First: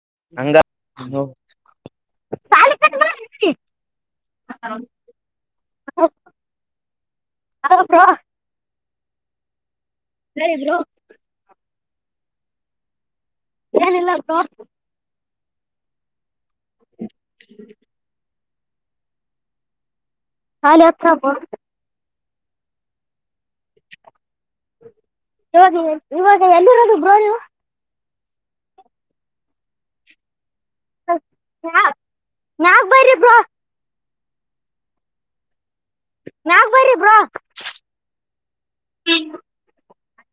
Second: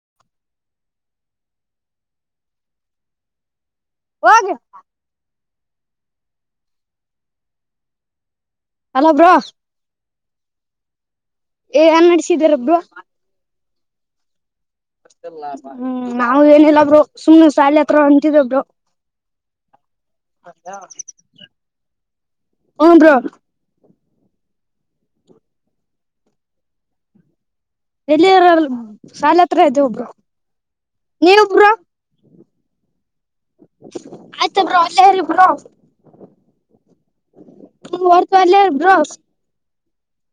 [unintelligible] [unintelligible] [unintelligible] Hello bro ಹೇಳಿ bro ಏನ್ ನಡ್ಸಿದೀರಾ ಬ್ರೋ ಏನಿಲ್ಲ ಬ್ರೋ ಲಾಭ [unintelligible] ನಾವು ಏನಿಲ್ಲಬ್ರು ಸುಮ್ನೆ ಶಾಲಿ ಹತ್ರ ಹೊಂಂತಿದಬ್ರು [unintelligible] ಹೂ ಬ್ರೋ [unintelligible] ಇವಾಗ ಎಲ್ಲಿ ಇರೋದು ಬ್ರೋ ನೀವು ಎಲ್ಲಿ ಬ್ರೋ ಶಾಲೆ ಹತ್ರ ಇದ್ವಿ ಬ್ರೋ ನೀವು ಬ್ರೋ ಮ್ಯಾಗ್ ಬರ್ರಿ ಬ್ರೋ ಆಯ್ತ ಬ್ರೋ ಅಲ್ಲೇ ಬ್ರೋ ಮ್ಯಾಗ್ ಬರ್ರಿ ಬ್ರೋ [unintelligible] ಬ್ರೋ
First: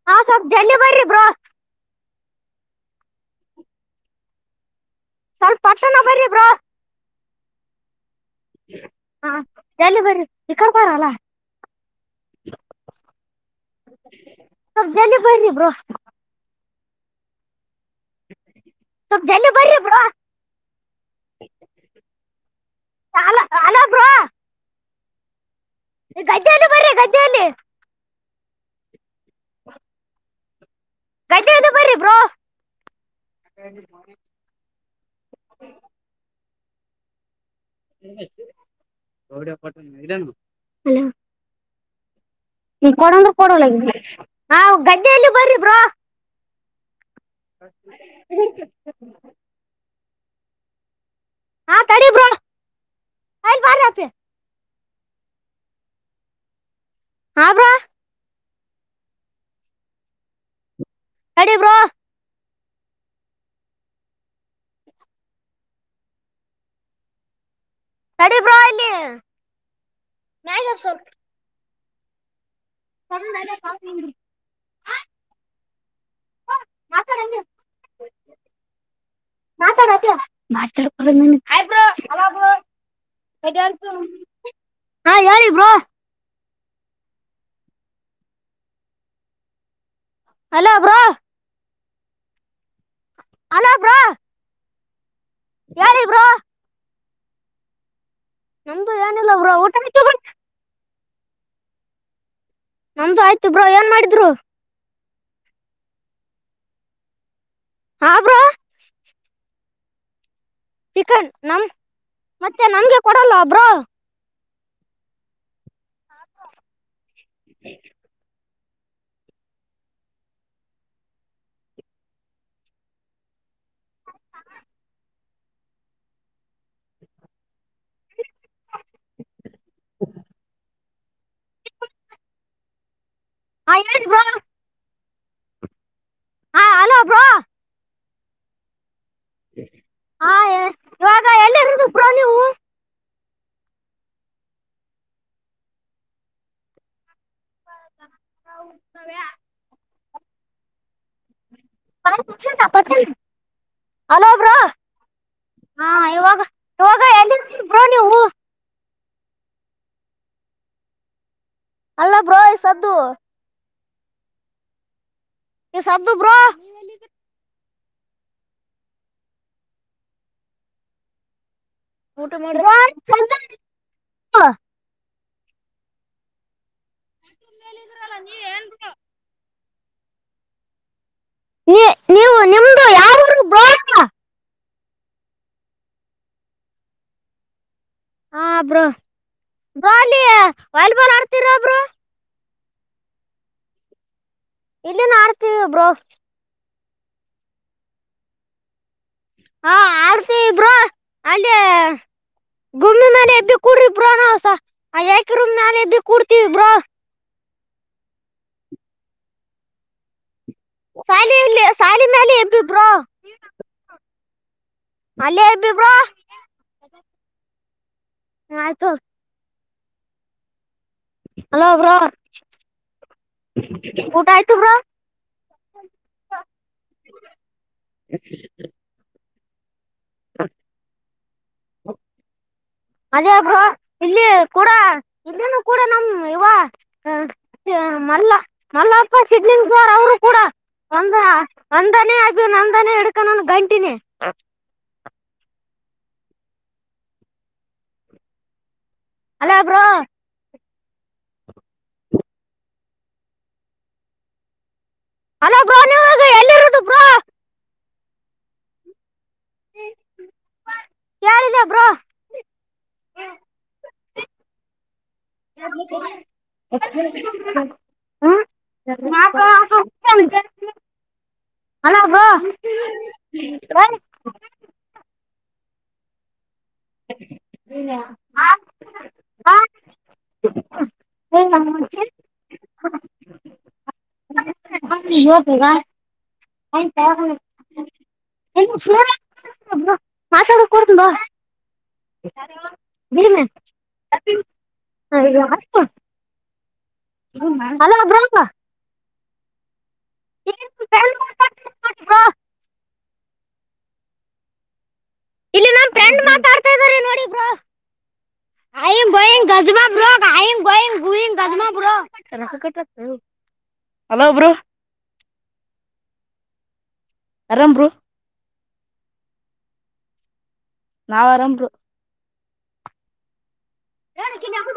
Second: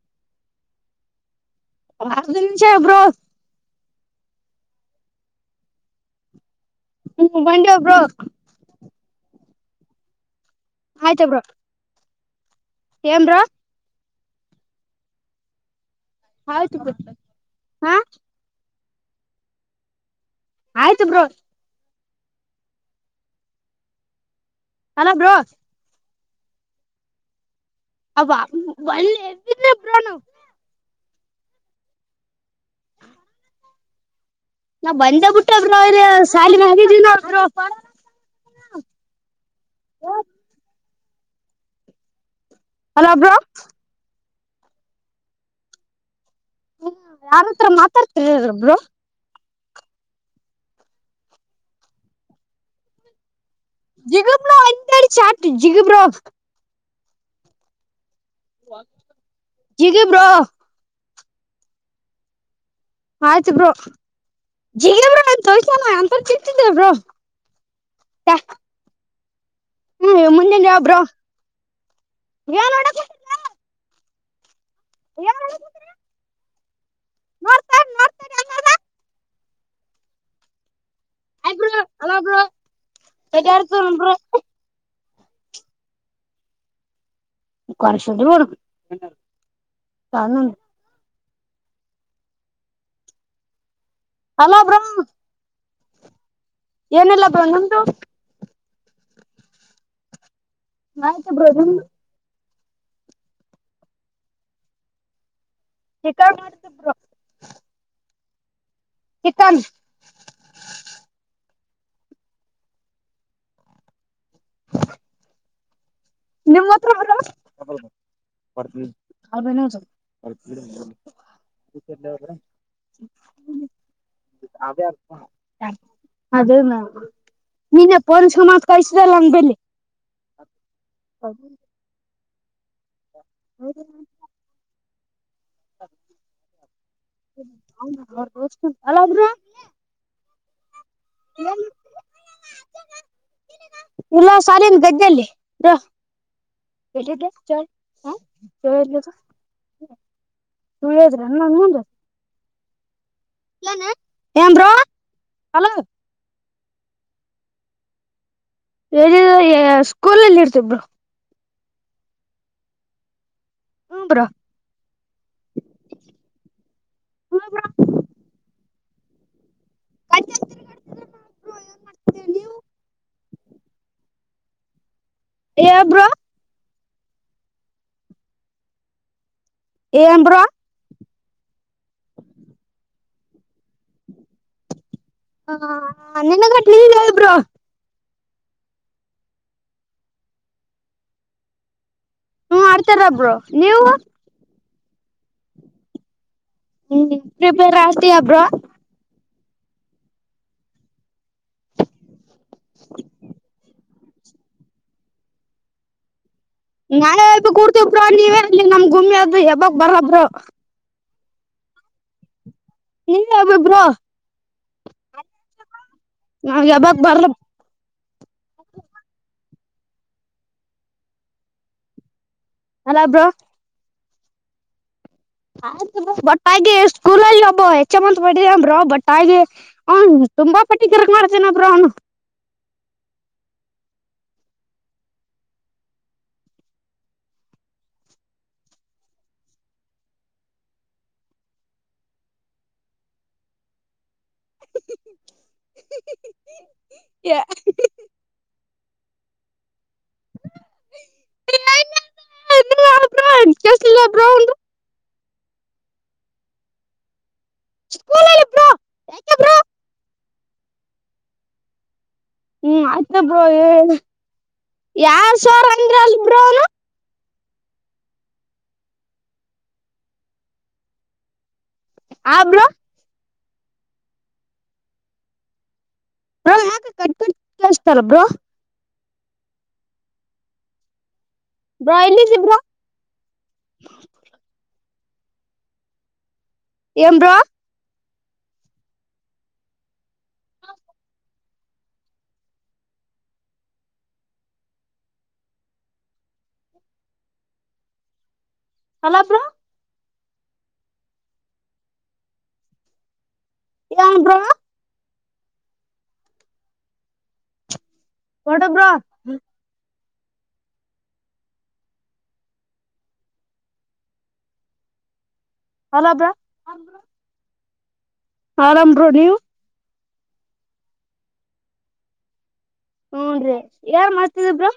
ಹಾ ಸ್ವಲ್ಪ ಜಲ್ಲಿ ಬರಿ ಬ್ರೋ ನಿಮಷ ಬ್ರೋ ಸ್ವಲ್ಪ ಪಟ್ಟಣ ಬರೀ ಬ್ರೋ ಹ್ಮ್ ಬಂದಿ ಬ್ರೋ ಹಾ ಎಲ್ಲ ಬರ್ರರಿ ಆಯ್ತ ಬ್ರೋ ಏನ್ ಬ್ರೋ ಸ್ವಲ್ಪ ಜಲ್ದಿ ಬನ್ನಿ ಬ್ರೋ ಅಯ್ತು ಬ್ರೋ ಸ್ವಲ್ಪ ಜಲ್ದಿ ಬನ್ನಿ ಬ್ರೋ ಆಯ್ತು ಬ್ರೋ ಹಲ ಅಲೋ ಹಲೋ ಬ್ರೋ ಗದ್ದೆೆಯಲ್ಲಿ ಬರ್ರಿ ಗದ್ದೆಯಲ್ಲಿ ಅವ ಒ [unintelligible] ಬ್ರನು [unintelligible] ಗಜೆದು ಬರಿ ಬೋ ಹ ನಾವ್ ಬಂದ ಬಿಟ್ಟ್ರ ಬ್ರೋ ಾಿ ಮಗಗೆ ಜನ ಬರ [unintelligible] ಹೊೌಡ ಪಟ್ಟನ್ ನರನು [unintelligible] ಅಲ ಅಲ್ಲ ಕೊಡು ಅಂದ್ರೆ ಬ್ರೋ ಕೊಡಲ ಇವ ಹಾ ಗಡ್ಡೆಯಲ್ಲಿ ಬರಿ ಬ್ರೋ ಯಾರತ್ರ ಮಾತಾಡ್ತಿರೊಬ್ರು ಹಾ ತಡಿ ಬ್ರೊ [unintelligible] ಜಿಗಿ ಬ್ರೋ. ಹ್ಹಾ ಬ್ರೋ. ಜಿಗಿ ಬ್ರೋ. ತಡಿ ಬ್ರೋ. ಆಯ್ತ ಬ್ರೋ. ಕಡಿ ಬ್ರಾ ಇಲ್ಲಿ ಹ್ಮ್ ಮುಂದಿನ ಮ್ಯಾಗ ಯಬರು ಯಾನ ಕಲ್ಲ [unintelligible] ಯಾರು ಮಾತಾಡ್ ಹಂಗೆ. ಅನ್ನೋದ ಮಾತಾಡ್ ಅಂಗೇ ಹಾಯ್ ಬ್ರೋ ಹಬ ಹಲೋ ಬ್ರೋ ಅ ಎಡ್ಯಾಡ್ತು ಬ್ರೋ [unintelligible] ಹಾ ಹೇಳಿ ಬ್ರೋ ಕೇಶ್ದ ಬಬೇಕ [unintelligible] hello bro. Hello bro. Hello bro. ಹೇಳಿ ಬ್ರೋ. ಏನೀಲ್ಲ ಬ್ರೋ ನಿಮ್ದು. ನಮ್ದು ಏನಿಲ್ಲ ಊಟ ಆಯ್ತಾ ಬ್ರೋ. ಆಯ್ತು ಬ್ರೋ ನಿಮ್ದು. ನಮ್ದು ಆಯ್ತ ಬ್ರೋ ಏನ್ ಮಾಡಿದ್ರು. ಚಿಕನ್ ಮಾಡಿದ್ರು. ಹಾ ಬ್ರೋ. ಚಿಕನ್. ಚಿಕನ್ ನಮ ಮತ್ತೆ ನಂಗೆ ಕೊಡಲ್ವಾ ಬ್ರೋ. ನಿಮ್ಮ. [unintelligible] [unintelligible] [inaudible] ಆಯ್ತಾ ಬ್ರೋ. [inaudible] ಹಾ ಹಲೋ ಬ್ರೋ [inaudible] ಹಲೋ ಬ್ರೋ. ಹ್ಹಾ ಹೇಳ್. ಎಲ್ಲ ಸಲಿಂಡ್ ಗದ್ದಿಲ್ಲಿ. [unintelligible] [unintelligible] [unintelligible] ಏನ್ ಬ್ರೋ ಹಲೋ. ಹ ಎ್ರ ನೀವು. ಸ್ಕೂಲ್ಲ್ಲಿ ಇರ್ತಬ್ರು ಅಲ್ಲ ಬ್ರೋಯ ಸದ್ದು ಕುಂಬ್ರ ಸಾದುು ಬ್ರಾ [inaudible] ಊಟ ಮಾಡಿದ್ರ. ಏ ಬ್ರೋ. ಟ್ರ್ಯಾಕ್ಟರ್ ಮೇಲೆ ಇದಿರಲ್ಲ ನೀವೇ ಏನ್ ಬ್ರೋ. ಏನ್ ಬ್ರೋ. ನೀ ನೀವು ನಿಮ್ದ ಯಾವ ಊರೂ ಬ್ರೋ. [unintelligible] ಹ ಬ್ರೋ ಅಲ್ಲಿ ವಾಲಿಬಾಲ್ ಆಡ್ತೀರ ಬ್ರೋ. ಹ್ಮ ಆಡ್ತೀವಿ ಬ್ರೋ ನೀವು. ಇಲ್ಲಿನ್ ಆಡ್ತೀವಿ ಬ್ರೋ. ಹ್ಹ್ಹ್ ಫ್ರೀ ಫೈರ್ ಆಡ್ತೀಯ ಬ್ರೋ. ಹಾ ಆಡ್ತಿ ಸಹೋದರ ಅಲ್ಲಿ ಗೂಮ್ಮಿ ಮಲೆ ಎಬ ಕೂಡ ಸ ಯಾಕೆ್ ನಾನ ಕೂಡ್ತೀವಿ ಬ್ರೋ ನಾೆ ಕೂಡ್ತ್ರ ನೀವೇಲ್ಲಿ ನಮ್ ಗುಮಿ ಅದ ಯಾವಾಗ ಬರದರು ಶಾಲೆಯಲ್ಲಿ ಸಾಲಿನ ಮಾಲ ಎದ್ದಿದ್ರು ನೀ ಅಬಬ್ರಾ ಅಲ್ಲೇ ಎಬಬ್ರಾ ಯಾವಾಗ ಬರ್ಲ ಹ ಆಯ್ತ ಹಲೋರಾ ಅಲ್ಲ ಬ್ರೋ ಊಟ ಆ್ತು ಬ್ರಾ ಆಯ್ತ ಬಟ್ಟಾಗಿ ಸ್ಕೂಲಲ್ಲಿ ಒಬ್ಬ ಹೆಚ್ಚ ಮಂದತ್ ಮಾಡಟ್ಟಿದಂಬ್ರ ಬಟ್ಟಾಗಿ ಹ ತುಂಬಾ ಪಟ್ಟಿ ತರಕ್ ಮಾಡ್ತೇನಾದ್ರ ಅವನು ಅದೇಬ್ರ ಇಲ್ಲಿ ಕೂಡ ಇ ಕೂಡ ನಮ ಇವ ಮಲ್ಲ ಮಲ್ಲಪ್ಪ ಸಡ್ಲಿಂಾರ್ ಅವರು ಕೂಡ ಒಂದ ಒಂದನೇ ಅ ನಂದನೇ ಹಿಡ್ಕನ ಗಂಟಿನಿ ಎ ಅಲ ಬ್ರೋ ಬ್ರೌ ಅಲೋ ಬ ನೀ ಎಲ್ಲಿರದುಪ್ಪಾ ಸ್ಕೂಲಲ್ಲಿ ಬ್ರೋ ಯಾಕೆ ಬ್ರೋ ಬ್ರೋ ಹ್ಮ್ ಅತ್ತಬ ಯಾರ ಹ ಹಲಾವ ಆ ಬ್ರೋ ಹ್ಮ ಯಾಕ ಕಟ್ ಕಸ್ತಾರಬ್ರೋ ಹಾ ಬ್ರೋ ಎಲ್ಲಿದೀ ಬ್ರೋ [inaudible] ಹಾಕ್ರಿ ಇವತಿಗ. ಆಯ್ತಾ. ಏನ್ ಬ್ರೋ ಮಾಸ ಕೊಡ್ತಂಬ ಬಿಡಮ ಹ ಅಲೋಬ್ರಮ್ಮ ಹಲಾಪರ ಯಟ ಇಲ್ಲಿ ನಮ್ ್ರೆಂಡ್ ಮಾತಾಡ್ತಾ ಇದ ನೋಡಿ ಹೊಡ ಬ್ರೋ ಬ ಗಜವಾ ಹೆಲೋ ಬ್ರೋ [unintelligible] ಹೆಲೋ ಬ್ರೋ ಆರಾಮ ಬ್ರೋ ಆರಾಮ ಬ್ರೋ ನೀವು. ನಾವ ಆರಾಮ ಬ್ರೋ. ಹೂನ್ರಿ ಯಾರ್ ಮಾಡ್ತಿದರ ಬ್ರೋ.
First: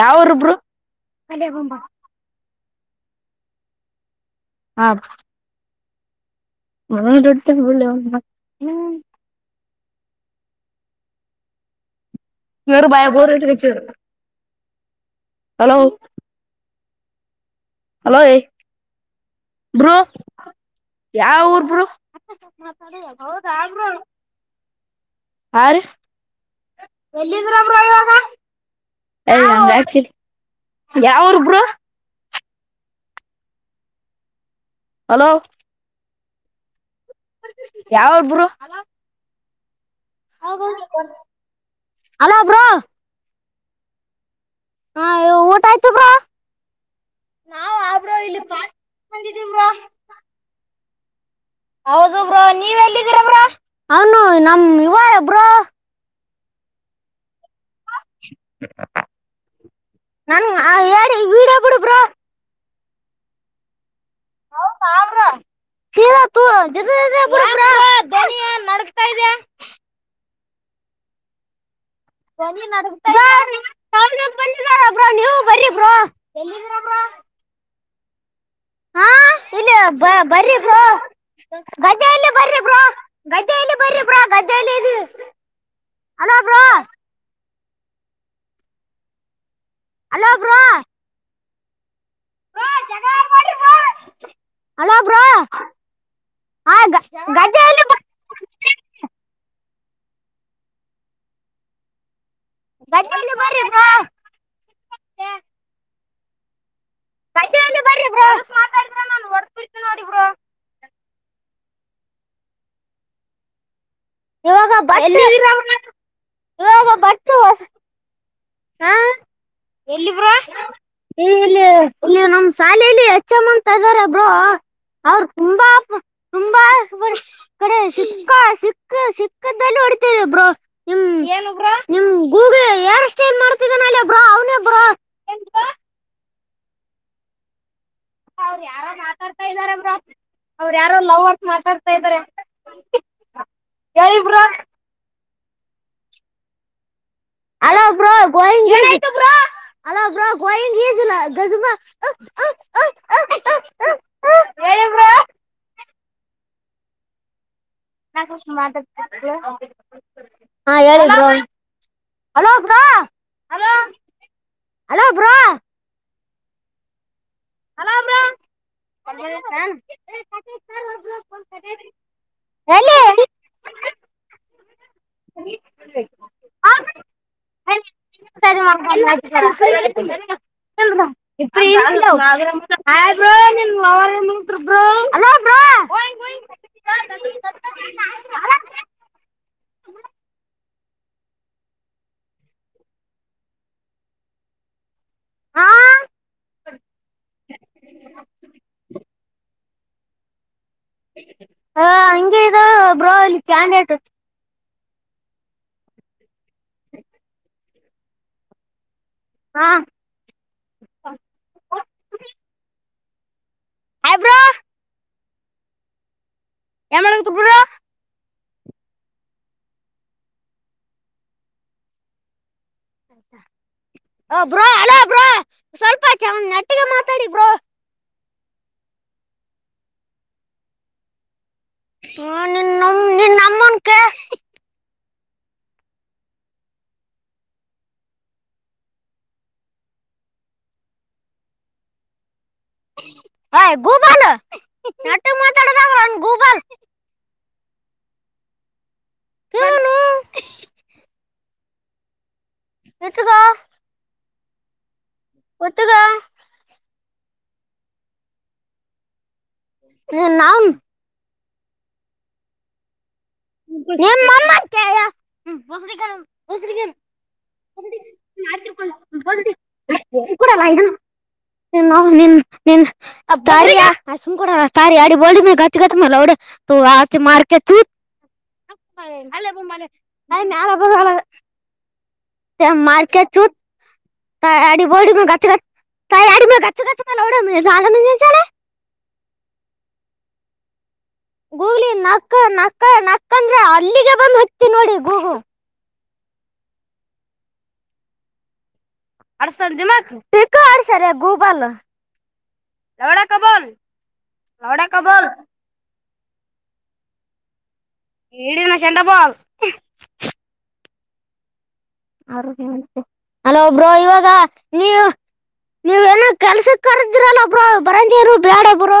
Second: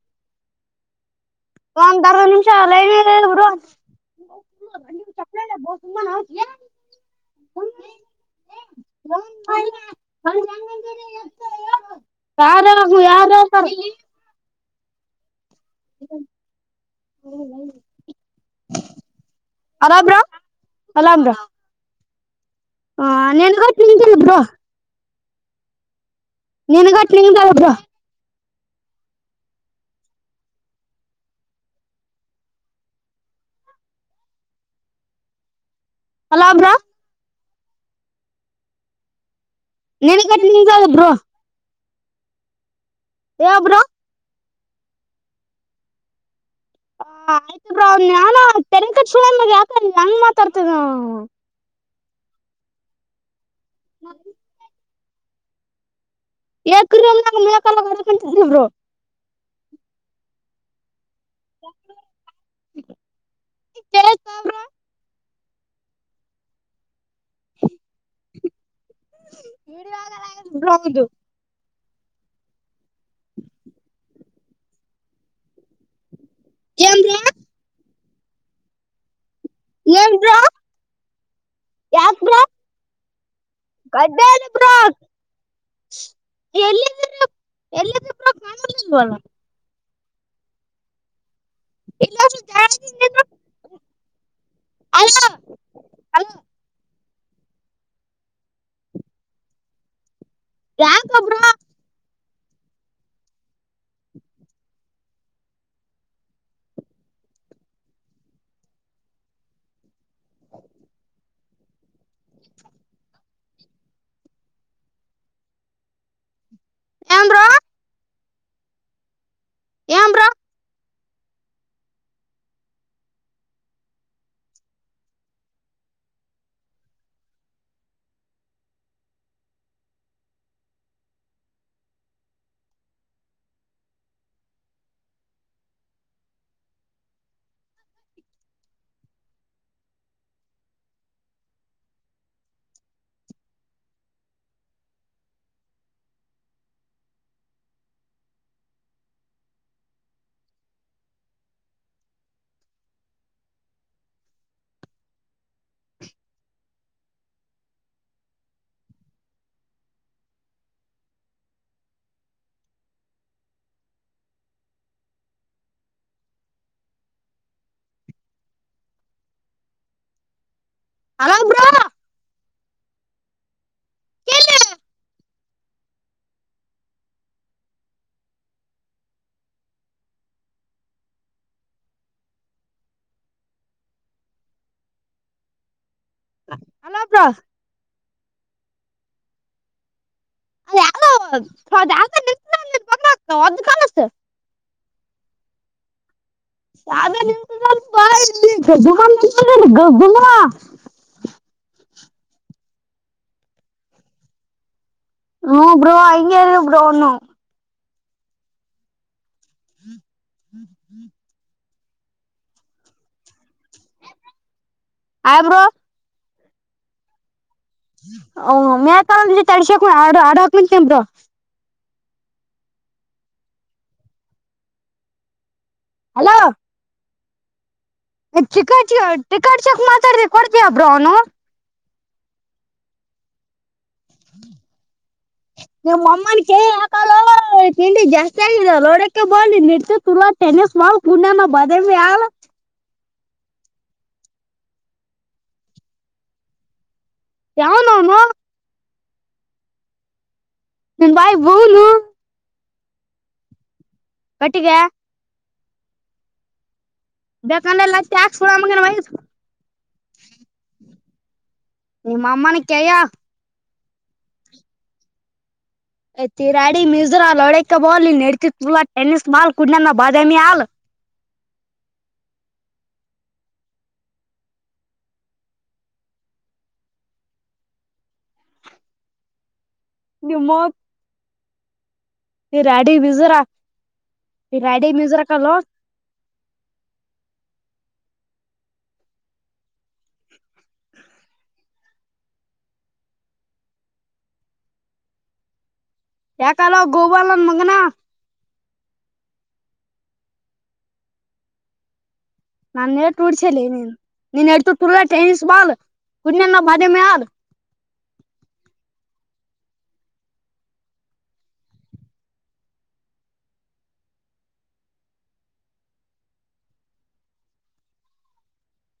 ಯಾವರುಬ್ರು. ಒಂದ ಅರ್ದ ನಿಮಿಷ. ಲೈನ್ ಇರಿ ಬ್ರೋ ಸುಮ್ಮುನ್ ಇರ್ತಿಯೆನ್ ಮಡ್ತ [unintelligible] ಅಜ [unintelligible] ಯಾರ ಹೇಳ ಇವ್ರು ಅಪ್ಪು ಬಾಯ ಬೋರ್ ಯಾರ್ ಹೇಳ್ತಾರ. ಇಟ್ಕೊಚಿದ್ರು ಹಲೋ ಹ [unintelligible] ಹಲೋ ಏಯ ಬ್ರೋ ಯಾವ ಊರ್ ಬ್ರೋ. ಹ ನಿನಗೂ ತಿಳಿದಿಲ್ಲ ಬ್ರೋ. ಹ ರಿ ನೀನಗ ಕ್ಲೀನ [unintelligible] ಹ ಯಾವರುಬ್ರು ಹಲೋ ಹಲೋ ಬ್ರೋ. ಯಾವು ಬ್ರೋ ನೆನ್ಗಟ್ಟ ನಿಂಗದ ಬ್ರೋ. ಹಲೋ ಬ್ರೋ ಹೇಳ ಬ್ರೋ. ಹಾ ಹೇಳ ಊಟ ಆಯ್ತು ಬ್ರೋ. ಆ ನಾವ್ಬ್ರೋ ಆಯ್ತಾನ ಇಲ್ಲಿ ತೆನ್ ಕ ಚಿ ಬಂದಿದೀವ್ರೋ ಯಾಕ ನಂಗ ಮಾತಾಡ್ತದ [unintelligible] ಹ್ಮ ಹೌದು ಬ್ರ ನೀವ್ ಎಲ್ಲಿದ್ದೀರಬ್ರಾ ಅವ್ನು ನಮ್ ಇವ. ಬ್ರೋ ಎಕರು [unintelligible] ರು [unintelligible] ನನ್ ಹ್ ಹೇಳಿ ವಿಡಿಯೋ ಬಿಡು ಬ್ರೋ ಲ [unintelligible] ಹೌದ್ರ ಚೀ [unintelligible] ಅವುಂದು ಬೆಳಿ ನುತ್ತಾ ಡ [unintelligible] ಬಬ್ ನೀವು ಬರೀ ಬ್ರೋ ಎಲ್ಲಂದ್ರಪ್ಪ ಏನ್ ಬ್ರೋ ಹಾ [unintelligible] ಇಲ್ಲ ಬ ಏನ್ ಬ್ರೋ ಬರಿ ಬ ಯಾಕ ಗದ್ದ ಬ್ರೋ ಬರಿ ಬ ಗದ್ದ ಬರ ಬ ಗಡ್ಡೆಯಲ್ಲಿ ಬ್ರೋ ಗದ್ದೆಯಲ್ಲಿ ಇ ಎಲ್ಲ ತ ಕಾಮ ಬ [unintelligible] ಹಲೋ ಬಾ ಇಲ್ಲಾದ್ರೂ ಜಾಗದಿಂದ ಇದ್ರು ಹಲೋ ಅಲ್ಲ ಬೋ ಅಲ್ಲ ಹ ಗ್ದ ಬ ಯ ಕಬರ ಗಂ [unintelligible] ಮ ಮಾತಾಡಿದ ನಾನ ಹೊ ನೋಡಿಬ್ರ ಡ [unintelligible] ಇವಾಗ ಬ [unintelligible] ಹದ ಏನ್ ಬಟ್ಟು ಬ್ರೋ [unintelligible] ಹಾ ಏನ್ ಎಲ್ಲಿವ್ರ ಬ್ರೋ ಇಲ್ಲಿ ಇಲ್ಲಿ ನಮ್ ಶಾಲಲಿ ಎಚ್ಮ್ಮ ಅಂತ ಇದಾರೆ ಬ್ರೋ ಅವರು ತುಂಬಾ ತುಂಬಾ ಕಡೆ ಸಿಕ್ಕ ಸಿಕ್ಕ ಸಿಕ್ಕ ಹೊತ ನಿಮ ಗೂಲ್ ಯ [unintelligible] ಮಾಡ್ತಿದ್ದ ನಬ ಅವನಬ [unintelligible] ಅವ್ರ ಯಾರೋ ಮಾತಾಡ್ತಾ ಇದಾರೆ ಬ್ರಾ ಅವ್ರ ಯಾರೋ ಲವರ್ಸ್ ಮಾತಾಡ್ತಾ ಇದಾರೆ ಹೇಳಿ ಬ್ರಾ [unintelligible] ಹಲೋಲೋ ಗಜ ಹೇಳ ಹ ಹೇಳೋ ಹಲೋ ಬ [unintelligible] ರಾಮ ರಾಮ [unintelligible] ಹಲೋ ಬ್ರೋ ಹೇಳ ಹೇಳ ಎಲ್ಲಿ [unintelligible] ಸಸ [unintelligible] ಅಲ್ಲಬ್ರಾ [unintelligible] ಅ ಕಸ [unintelligible] ಹಾ [unintelligible] ಡ. ಗುಂಗವಾ. ಹ ಹಂಗ ಬ್ರೋ ಕ್ಯಾನ್ಟ. ಹ್ಮ ಬ್ರೋ ಆಐ ಯಾರ. ಬ್ರೋನು. ಹಾ ಹ್ಮ್ ಹ್ಮ್ [unintelligible] ಹಬ್ರಾ [unintelligible] ಆಮರೋ [unintelligible] ಏನ್ ಮಾಡ ತು ಬಿ [unintelligible] ರಾ ಓ ಮ ಚ ಅಶೆ ಅ ಹ ಮಟ್ ನ್ರ ಬ್ರೋ ಅಲೋ ಬ್ರೋ [unintelligible] ಸ್ವಲ್ಪ ನತ್ರ ಎಡಿ ಬ್ರಾ. ಚಿಕಟ್ ಚಟಿಕಟ್ ಚೆಕ್ ಮಾತಾಡಬೇಕ ಕೊಡ್ತಯಬ್ರ ಅವನು. ಹ್ಮ ನಿ ನ ನಿನ್ ನಮ್ಮನ್ ಕ. ನಿಮ್ಮ್ ಅಮ್ಮನ್ ಕೇಳಿ ಹಾಕಲ್ಲ ತಿಂಡಿ ಜಾಸ್ತಿ ಆಗಿದೆೋಡಕ ಬಿ ನಿಡ್ಸ ಟೆನಿಸ್ ಮಾಲ್ ಪುಣ್ಯನ ಬದ ಆ. ಹಯ ಗೂಗಲ್ ನಟ ಮಾತಾಡ ಗೂಗಲ್. ಯಾವ ನಾನ ಇವನು ನನ್ ಬಾಯ್ ಬೂನು ಇತ್ತುಗ ಕಟ್ಟಿಗೆ ಒತ್ತುದ ಬೇಕಾನಲ್ಲತ ಆಗ ಸೋಡ ಮಗ ಮಾಹಿತ ನಿರ್ ನಾಮ ನಿ ಮಾಾಮಾ ನ ಕಯ ಾಮಾ ಕ ತಿರಾಡಿ ಮಜರಾ ಲಡೈಕ ಬಲ್ ನೆಡಕ ತು ೆನಿಸಸ್ ಮಾಲ್ ಕುಡ್ಣ ಬಾದಾಮಿ ಹಾಲ ನ್ಬ್ ದ ಸುಮ್ಕಡಾರಿ ಆಡಿ ಬೋ ಮ ಅಚ್ಚಗತ್ತ ಮಲ್ಲ ಅವಡ ಆ ಮಾರ್ಕೂ ಹ ಅಲ್ಲೇ ಬನೆ. ನಿಮ್ಮ ನಾನ್ಬ. ತಿರಾಡಿ ಮಾರ್ಕ ಮಿಸ್ರ ಚು ತಾ ಆಡಿ ತಿರಾಡಿ ಬೋಡಿ ಮಿಸ್ರ ಮ ಗ ಗ ಕಲ್ಲೋ ಅ ಗು ಗ ಗೂಲಿಿ ನಕ್ಕ ನಕ್ಕ ನಕ್ಕಂದ್ರೆ ಅಲ್ಲಿಗೆ ಬಂದು ಇತಿ ನೋಡಿ ಗೂಗು ಯ ಕಲಾವ ಗೋಬಾಲ ಮಗನಾ. ಅರ್ಸ ದಮಾ ಅಶ ಗೂಬಲ್. ನಾನರ್ಚ ನೀನ್ ನೀನ್ ಲವಡಕ ಎಡ್ತುರ್ಲ ಬೋಲ್ ಟೆನಿಸ್ ಬಾಲ್. ಕುುಡ ನ ಭಾಾಜೆ ಮ ಯಾರ. ಈಡಿನ ಚೆಂಡಪಲ್. ಆೋಗ್ಯ ಹಲೋ ಒಬರು ಇವಾಗ ನೀವು ನೀವೇನ ಕೆಲ್ಸಕ್ಕೆ ಕದಿರಲ್ಲ ಒಬ್ರ ಬರಂದಿರು ಬೇಡ ಒಬ್ರು.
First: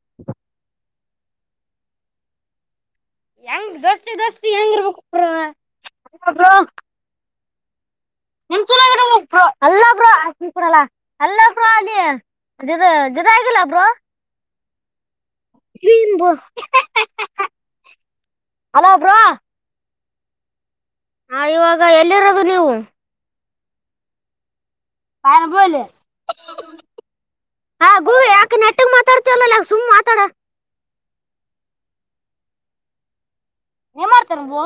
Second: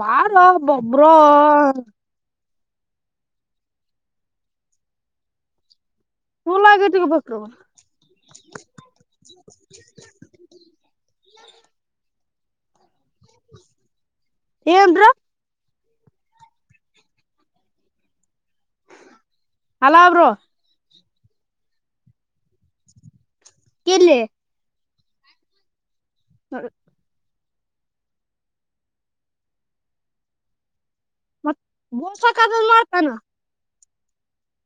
ಬಾರಬ್ಬ. ಬ್ರೋ. ಹೆಂಗ್ ದೋಸ್ತಿ ದೋಸ್ತಿ ಹೆಂಗ ಇರ್ಬೇಕು. ಮೂ ಲಾಗೆ ತಗ ಬ ಹ ನಿಮ ಚೆನ್ನಾಗಿ ಅಲ್ಲೊಬ್ರುಡಲ್ಲ ಅಲ್ಲೊಬ್ರು ಅದೇ ಅದದ. ಇದದ ಆಗಿಲ್ಲ ಬ್ರ. ಏನ್ರ. ು ಹಲೋ ಬಾ. ಹಲ ಬ್ರೋ. ಹ ಇವಾಗ ಎಲ್ಲಿರೋದು ನೀವು. ಕಲ್ಲ. ಕಣ ಬೋಲೆ. ಹ್ಮ. ಹಾ ಗೋ ಯಾಕೆ ನೆಟ್ಟಗ್ ಮಾತಾಡ್ತಿವಲ್ಲ ಸುಮ್ ಮಾತಾಡ. ಮತ್ ಬೋಸಕದಲ್ಲ ಆತಾನ. ಏನ್ ಮಾಡ್ತಾರ ಬೋ.